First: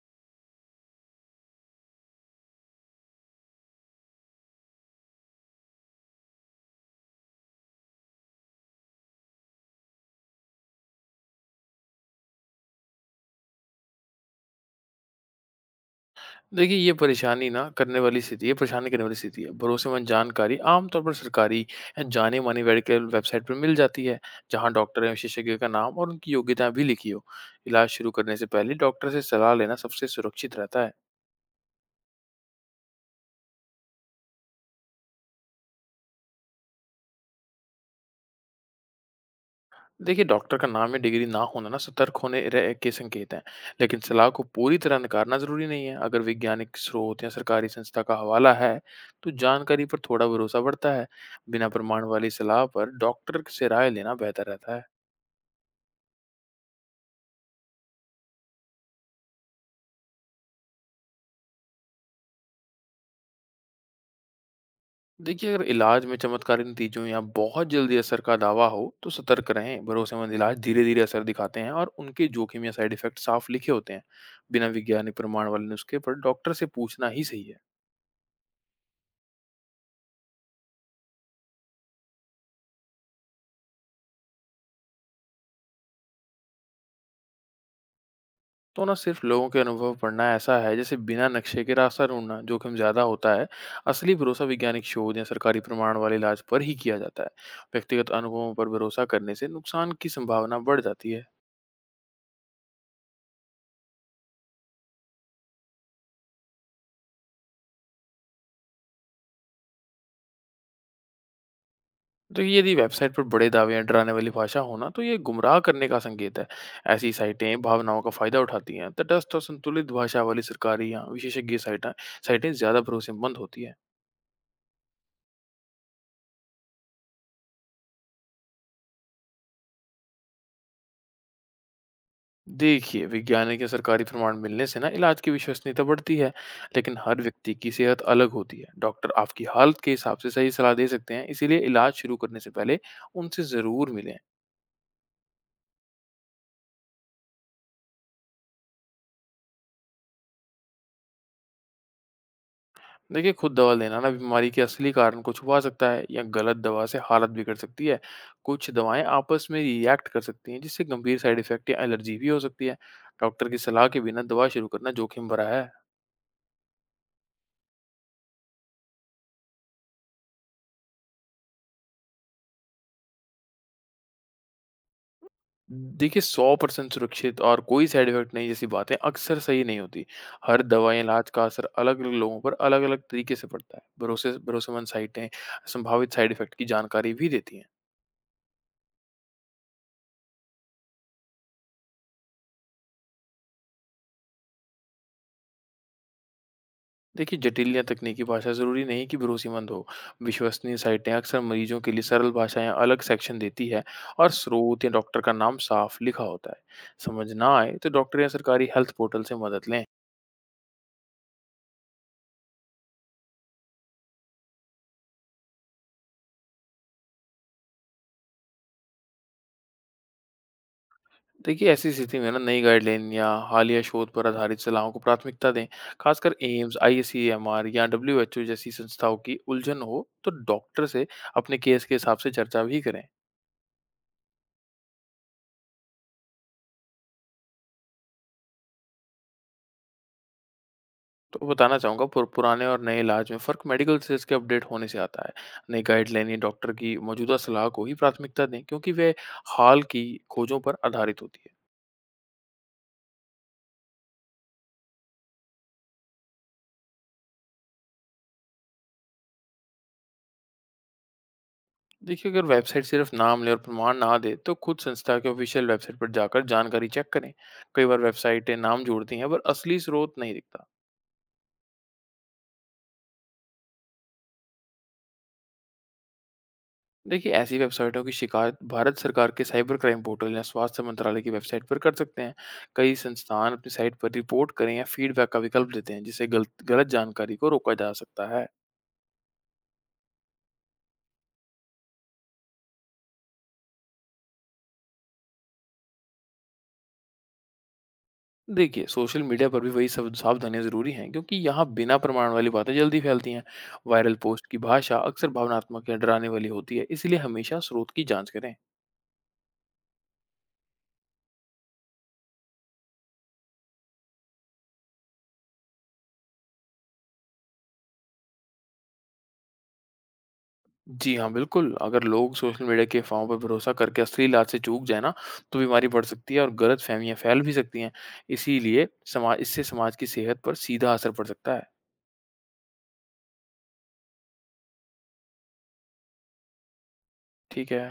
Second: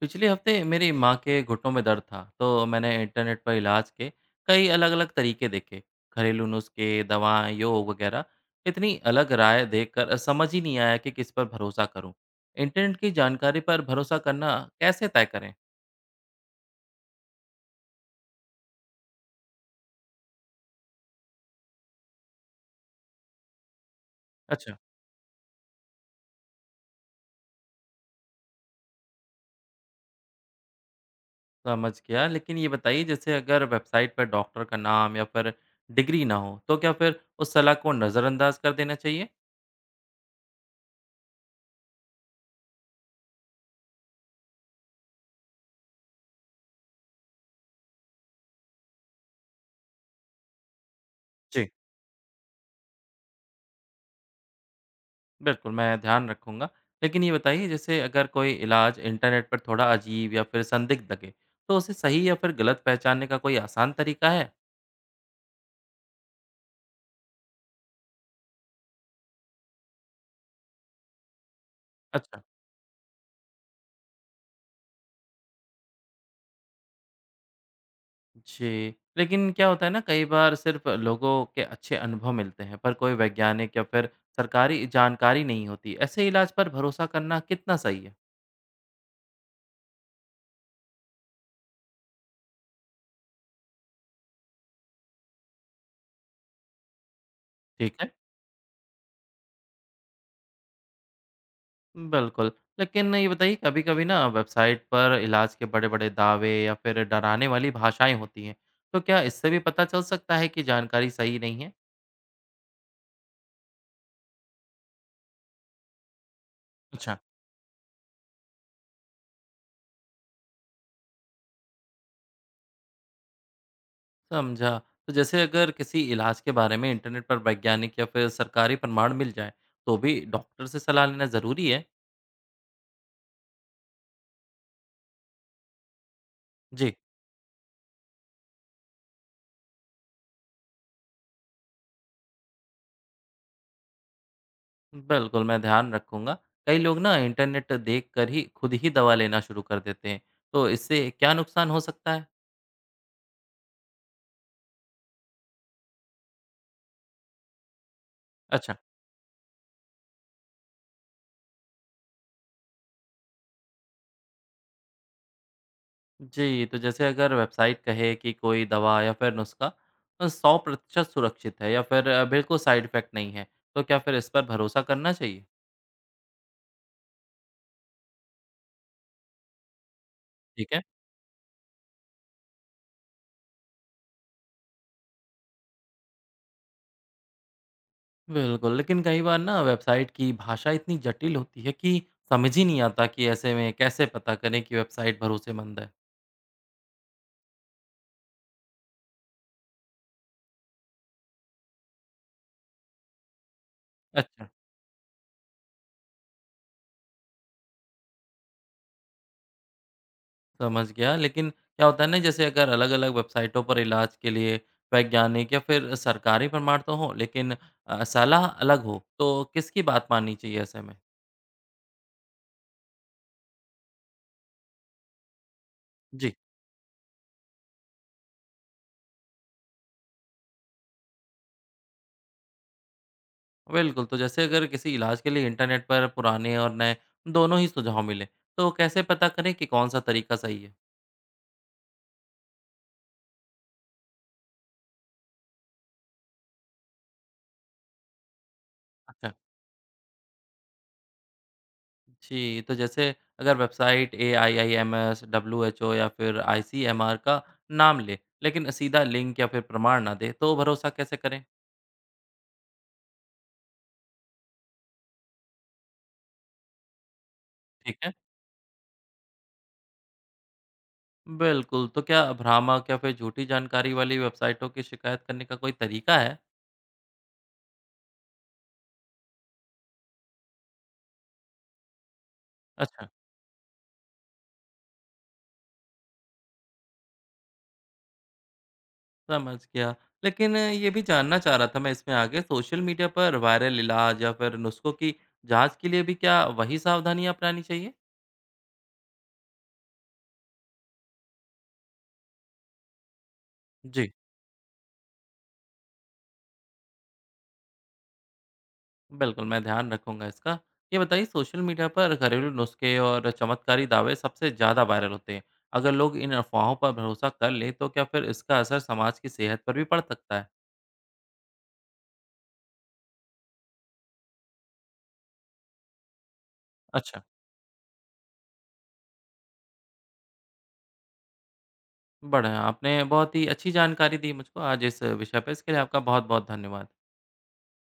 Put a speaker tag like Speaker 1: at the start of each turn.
Speaker 1: पिछले हफ्ते मेरी माँ के घुटनों में दर्द था तो मैंने इंटरनेट पर इलाज के कई अलग अलग तरीके देखे। घरेलू नुस्खे, दवाएं, योग वगैरह। इतनी अलग राय देखकर समझ ही नहीं आया कि किस पर भरोसा करूं। इंटरनेट की जानकारी पर भरोसा करना कैसे तय करें?
Speaker 2: देखिए, ये परेशानी ना करने वाली स्थिति है परेशान करने वाली स्थिति है। भरोसेमंद जानकारी आमतौर पर सरकारी या जाने-मानी मेडिकल वेबसाइट पर मिल जाती है, जहाँ
Speaker 1: अच्छा।
Speaker 2: डॉक्टर या विशेषज्ञ का नाम और उनकी योग्यता भी लिखी हो। इलाज शुरू करने से पहले डॉक्टर से सलाह लेना सबसे सुरक्षित रहता है।
Speaker 1: समझ गया, लेकिन ये बताइए, जैसे अगर वेबसाइट पर डॉक्टर का नाम या फिर डिग्री ना हो, तो क्या फिर उस सलाह को नज़रअंदाज कर देना चाहिए?
Speaker 2: देखिए, डॉक्टर का नाम या डिग्री ना होना ना सतर्क होने रह के संकेत हैं, लेकिन सलाह को पूरी तरह नकारना ज़रूरी नहीं है। अगर वैज्ञानिक स्रोत या सरकारी संस्था का हवाला है, तो जानकारी पर थोड़ा भरोसा बढ़ता है। बिना प्रमाण वाली सलाह पर डॉक्टर से राय लेना बेहतर रहता है।
Speaker 1: बिल्कुल, मैं ध्यान रखूँगा। लेकिन ये बताइए, जैसे अगर कोई इलाज इंटरनेट पर थोड़ा अजीब या फिर संदिग्ध लगे, तो उसे सही या फिर गलत पहचानने का कोई आसान तरीका है?
Speaker 2: देखिए, अगर इलाज में चमत्कारी नतीजों या बहुत जल्दी असर का दावा हो, तो सतर्क रहें। भरोसेमंद इलाज धीरे-धीरे असर दिखाते हैं और उनके
Speaker 1: अच्छा,
Speaker 2: जोखिम या साइड इफेक्ट साफ लिखे होते हैं। बिना वैज्ञानिक प्रमाण वाले नुस्खे पर डॉक्टर से पूछना ही सही है।
Speaker 1: जी। लेकिन क्या होता है ना, कई बार सिर्फ़ लोगों के अच्छे अनुभव मिलते हैं, पर कोई वैज्ञानिक या फिर सरकारी जानकारी नहीं होती। ऐसे इलाज पर भरोसा करना कितना सही है?
Speaker 2: तो ना सिर्फ लोगों के अनुभव पढ़ना ऐसा है, जैसे बिना नक्शे के रास्ता ढूँढना, जोखिम ज़्यादा होता है। असली भरोसा वैज्ञानिक शोध या सरकारी प्रमाण वाले इलाज पर ही किया जाता है।
Speaker 1: ठीक
Speaker 2: व्यक्तिगत
Speaker 1: है।
Speaker 2: अनुभवों पर भरोसा करने से नुकसान की संभावना बढ़ जाती है।
Speaker 1: बिल्कुल। लेकिन ये बताइए, कभी-कभी ना वेबसाइट पर इलाज के बड़े-बड़े दावे या फिर डराने वाली भाषाएँ होती हैं। तो क्या इससे भी पता चल सकता है कि जानकारी सही नहीं है?
Speaker 2: तो यदि वेबसाइट पर बड़े दावे या डराने वाली भाषा हो ना तो ये गुमराह करने का संकेत है। ऐसी
Speaker 1: अच्छा।
Speaker 2: साइटें भावनाओं का फायदा उठाती हैं। तटस्थ और संतुलित भाषा वाली सरकारी या विशेषज्ञ साइटें साइटें ज्यादा भरोसेमंद होती है।
Speaker 1: समझा। तो जैसे अगर किसी इलाज के बारे में इंटरनेट पर वैज्ञानिक या फिर सरकारी प्रमाण मिल जाएँ, तो भी डॉक्टर से सलाह लेना ज़रूरी है?
Speaker 2: देखिए, वैज्ञानिक या सरकारी प्रमाण मिलने से ना इलाज की विश्वसनीयता बढ़ती है,
Speaker 1: जी।
Speaker 2: लेकिन हर व्यक्ति की सेहत अलग होती है। डॉक्टर आपकी हालत के हिसाब से सही सलाह दे सकते हैं, इसीलिए इलाज शुरू करने से पहले उनसे जरूर मिलें।
Speaker 1: बिल्कुल, मैं ध्यान रखूँगा। कई लोग ना इंटरनेट देख कर ही खुद ही दवा लेना शुरू कर देते हैं। तो इससे क्या नुकसान हो सकता है?
Speaker 2: देखिए, खुद दवा लेना ना बीमारी के असली कारण को छुपा सकता है या गलत दवा से हालत बिगड़ सकती है। कुछ
Speaker 1: अच्छा।
Speaker 2: दवाएं आपस में रिएक्ट कर सकती हैं, जिससे गंभीर साइड इफेक्ट या एलर्जी भी हो सकती है। डॉक्टर की सलाह के बिना दवा शुरू करना जोखिम भरा है।
Speaker 1: जी, तो जैसे अगर वेबसाइट कहे कि कोई दवा या फिर नुस्खा 100% सुरक्षित है या फिर बिल्कुल साइड इफ़ेक्ट नहीं है, तो क्या फिर इस पर भरोसा करना चाहिए?
Speaker 2: देखिए, 100% सुरक्षित और कोई साइड इफेक्ट नहीं जैसी बातें अक्सर सही नहीं होती। हर
Speaker 1: ठीक है।
Speaker 2: दवा या इलाज का असर अलग अलग लोगों पर अलग अलग तरीके से पड़ता है। भरोसेमंद साइटें संभावित साइड इफेक्ट की जानकारी भी देती हैं।
Speaker 1: बिल्कुल, लेकिन कई बार ना वेबसाइट की भाषा इतनी जटिल होती है कि समझ ही नहीं आता। कि ऐसे में कैसे पता करें कि वेबसाइट भरोसेमंद है?
Speaker 2: देखिए, जटिल या तकनीकी भाषा ज़रूरी नहीं कि भरोसेमंद हो। विश्वसनीय साइटें अक्सर मरीजों के लिए सरल भाषाएँ अलग सेक्शन देती है और
Speaker 1: अच्छा,
Speaker 2: स्रोत या डॉक्टर का नाम साफ लिखा होता है। समझ ना आए तो डॉक्टर या सरकारी हेल्थ पोर्टल से मदद लें।
Speaker 1: समझ गया। लेकिन क्या होता है ना, जैसे अगर अलग-अलग वेबसाइटों पर इलाज के लिए वैज्ञानिक या फिर सरकारी प्रमाण तो हों, लेकिन सलाह अलग हो, तो किसकी बात माननी चाहिए ऐसे में?
Speaker 2: देखिए, ऐसी स्थिति में ना नई गाइडलाइन या हालिया शोध पर आधारित सलाहों को प्राथमिकता दें। खासकर
Speaker 1: जी।
Speaker 2: एम्स, आईसीएमआर या डब्ल्यूएचओ जैसी संस्थाओं की उलझन हो तो डॉक्टर से अपने केस के हिसाब से चर्चा भी करें।
Speaker 1: बिल्कुल, तो जैसे अगर किसी इलाज के लिए इंटरनेट पर पुराने और नए दोनों ही सुझाव मिले, तो कैसे पता करें कि कौन-सा तरीका सही है?
Speaker 2: तो बताना चाहूँगा, पुराने और नए इलाज में फ़र्क मेडिकल रिसर्च के अपडेट होने से आता है। नई गाइडलाइनें डॉक्टर की मौजूदा सलाह को ही प्राथमिकता दें, क्योंकि वे
Speaker 1: अच्छा।
Speaker 2: हाल की खोजों पर आधारित होती है।
Speaker 1: जी, तो जैसे अगर वेबसाइट एआईआईएमएस, डब्ल्यूएचओ या फिर आईसीएमआर का नाम ले, लेकिन सीधा लिंक या फिर प्रमाण ना दे, तो भरोसा कैसे करें?
Speaker 2: देखिए, अगर वेबसाइट सिर्फ नाम ले और प्रमाण ना दे तो खुद संस्था के ऑफिशियल वेबसाइट पर जाकर जानकारी चेक करें। कई
Speaker 1: ठीक
Speaker 2: बार
Speaker 1: है।
Speaker 2: वेबसाइटें नाम जोड़ती हैं पर असली स्रोत नहीं दिखता।
Speaker 1: बिल्कुल, तो क्या भ्रामक या फिर झूठी जानकारी वाली वेबसाइटों की शिकायत करने का कोई तरीका है?
Speaker 2: देखिए, ऐसी वेबसाइटों की शिकायत भारत सरकार के साइबर क्राइम पोर्टल या स्वास्थ्य मंत्रालय की वेबसाइट पर कर सकते हैं। कई
Speaker 1: अच्छा।
Speaker 2: संस्थान अपनी साइट पर रिपोर्ट करें या फीडबैक का विकल्प देते हैं, जिससे गलत गलत जानकारी को रोका जा सकता है।
Speaker 1: समझ गया। लेकिन ये भी जानना चाह रहा था मैं, इसमें आगे सोशल मीडिया पर वायरल इलाज या फिर नुस्ख़ों की जाँच के लिए भी क्या वही सावधानियाँ अपनानी चाहिए?
Speaker 2: देखिए, सोशल मीडिया पर भी वही सब सावधानियां जरूरी हैं, क्योंकि यहाँ बिना प्रमाण वाली बातें जल्दी फैलती हैं।
Speaker 1: जी।
Speaker 2: वायरल पोस्ट की भाषा अक्सर भावनात्मक या डराने वाली होती है, इसलिए हमेशा स्रोत की जांच करें।
Speaker 1: बिल्कुल, मैं ध्यान रखूँगा इसका। ये बताइए, सोशल मीडिया पर घरेलू नुस्ख़े और चमत्कारी दावे सबसे ज़्यादा वायरल होते हैं। अगर लोग इन अफ़वाहों पर भरोसा कर लें, तो क्या फिर इसका असर समाज की सेहत पर भी पड़ सकता है?
Speaker 2: जी हाँ, बिल्कुल। अगर लोग सोशल मीडिया की अफ़वाहों पर भरोसा करके असली इलाज से चूक जाएँ ना, तो बीमारी बढ़ सकती है और गलतफ़हमियाँ
Speaker 1: अच्छा।
Speaker 2: फैल भी सकती हैं। इसीलिए समा इससे समाज की सेहत पर सीधा असर पड़ सकता है।
Speaker 1: बढ़िया, आपने बहुत ही अच्छी जानकारी दी मुझको आज इस विषय पे। इसके लिए आपका बहुत-बहुत धन्यवाद।
Speaker 2: ठीक है।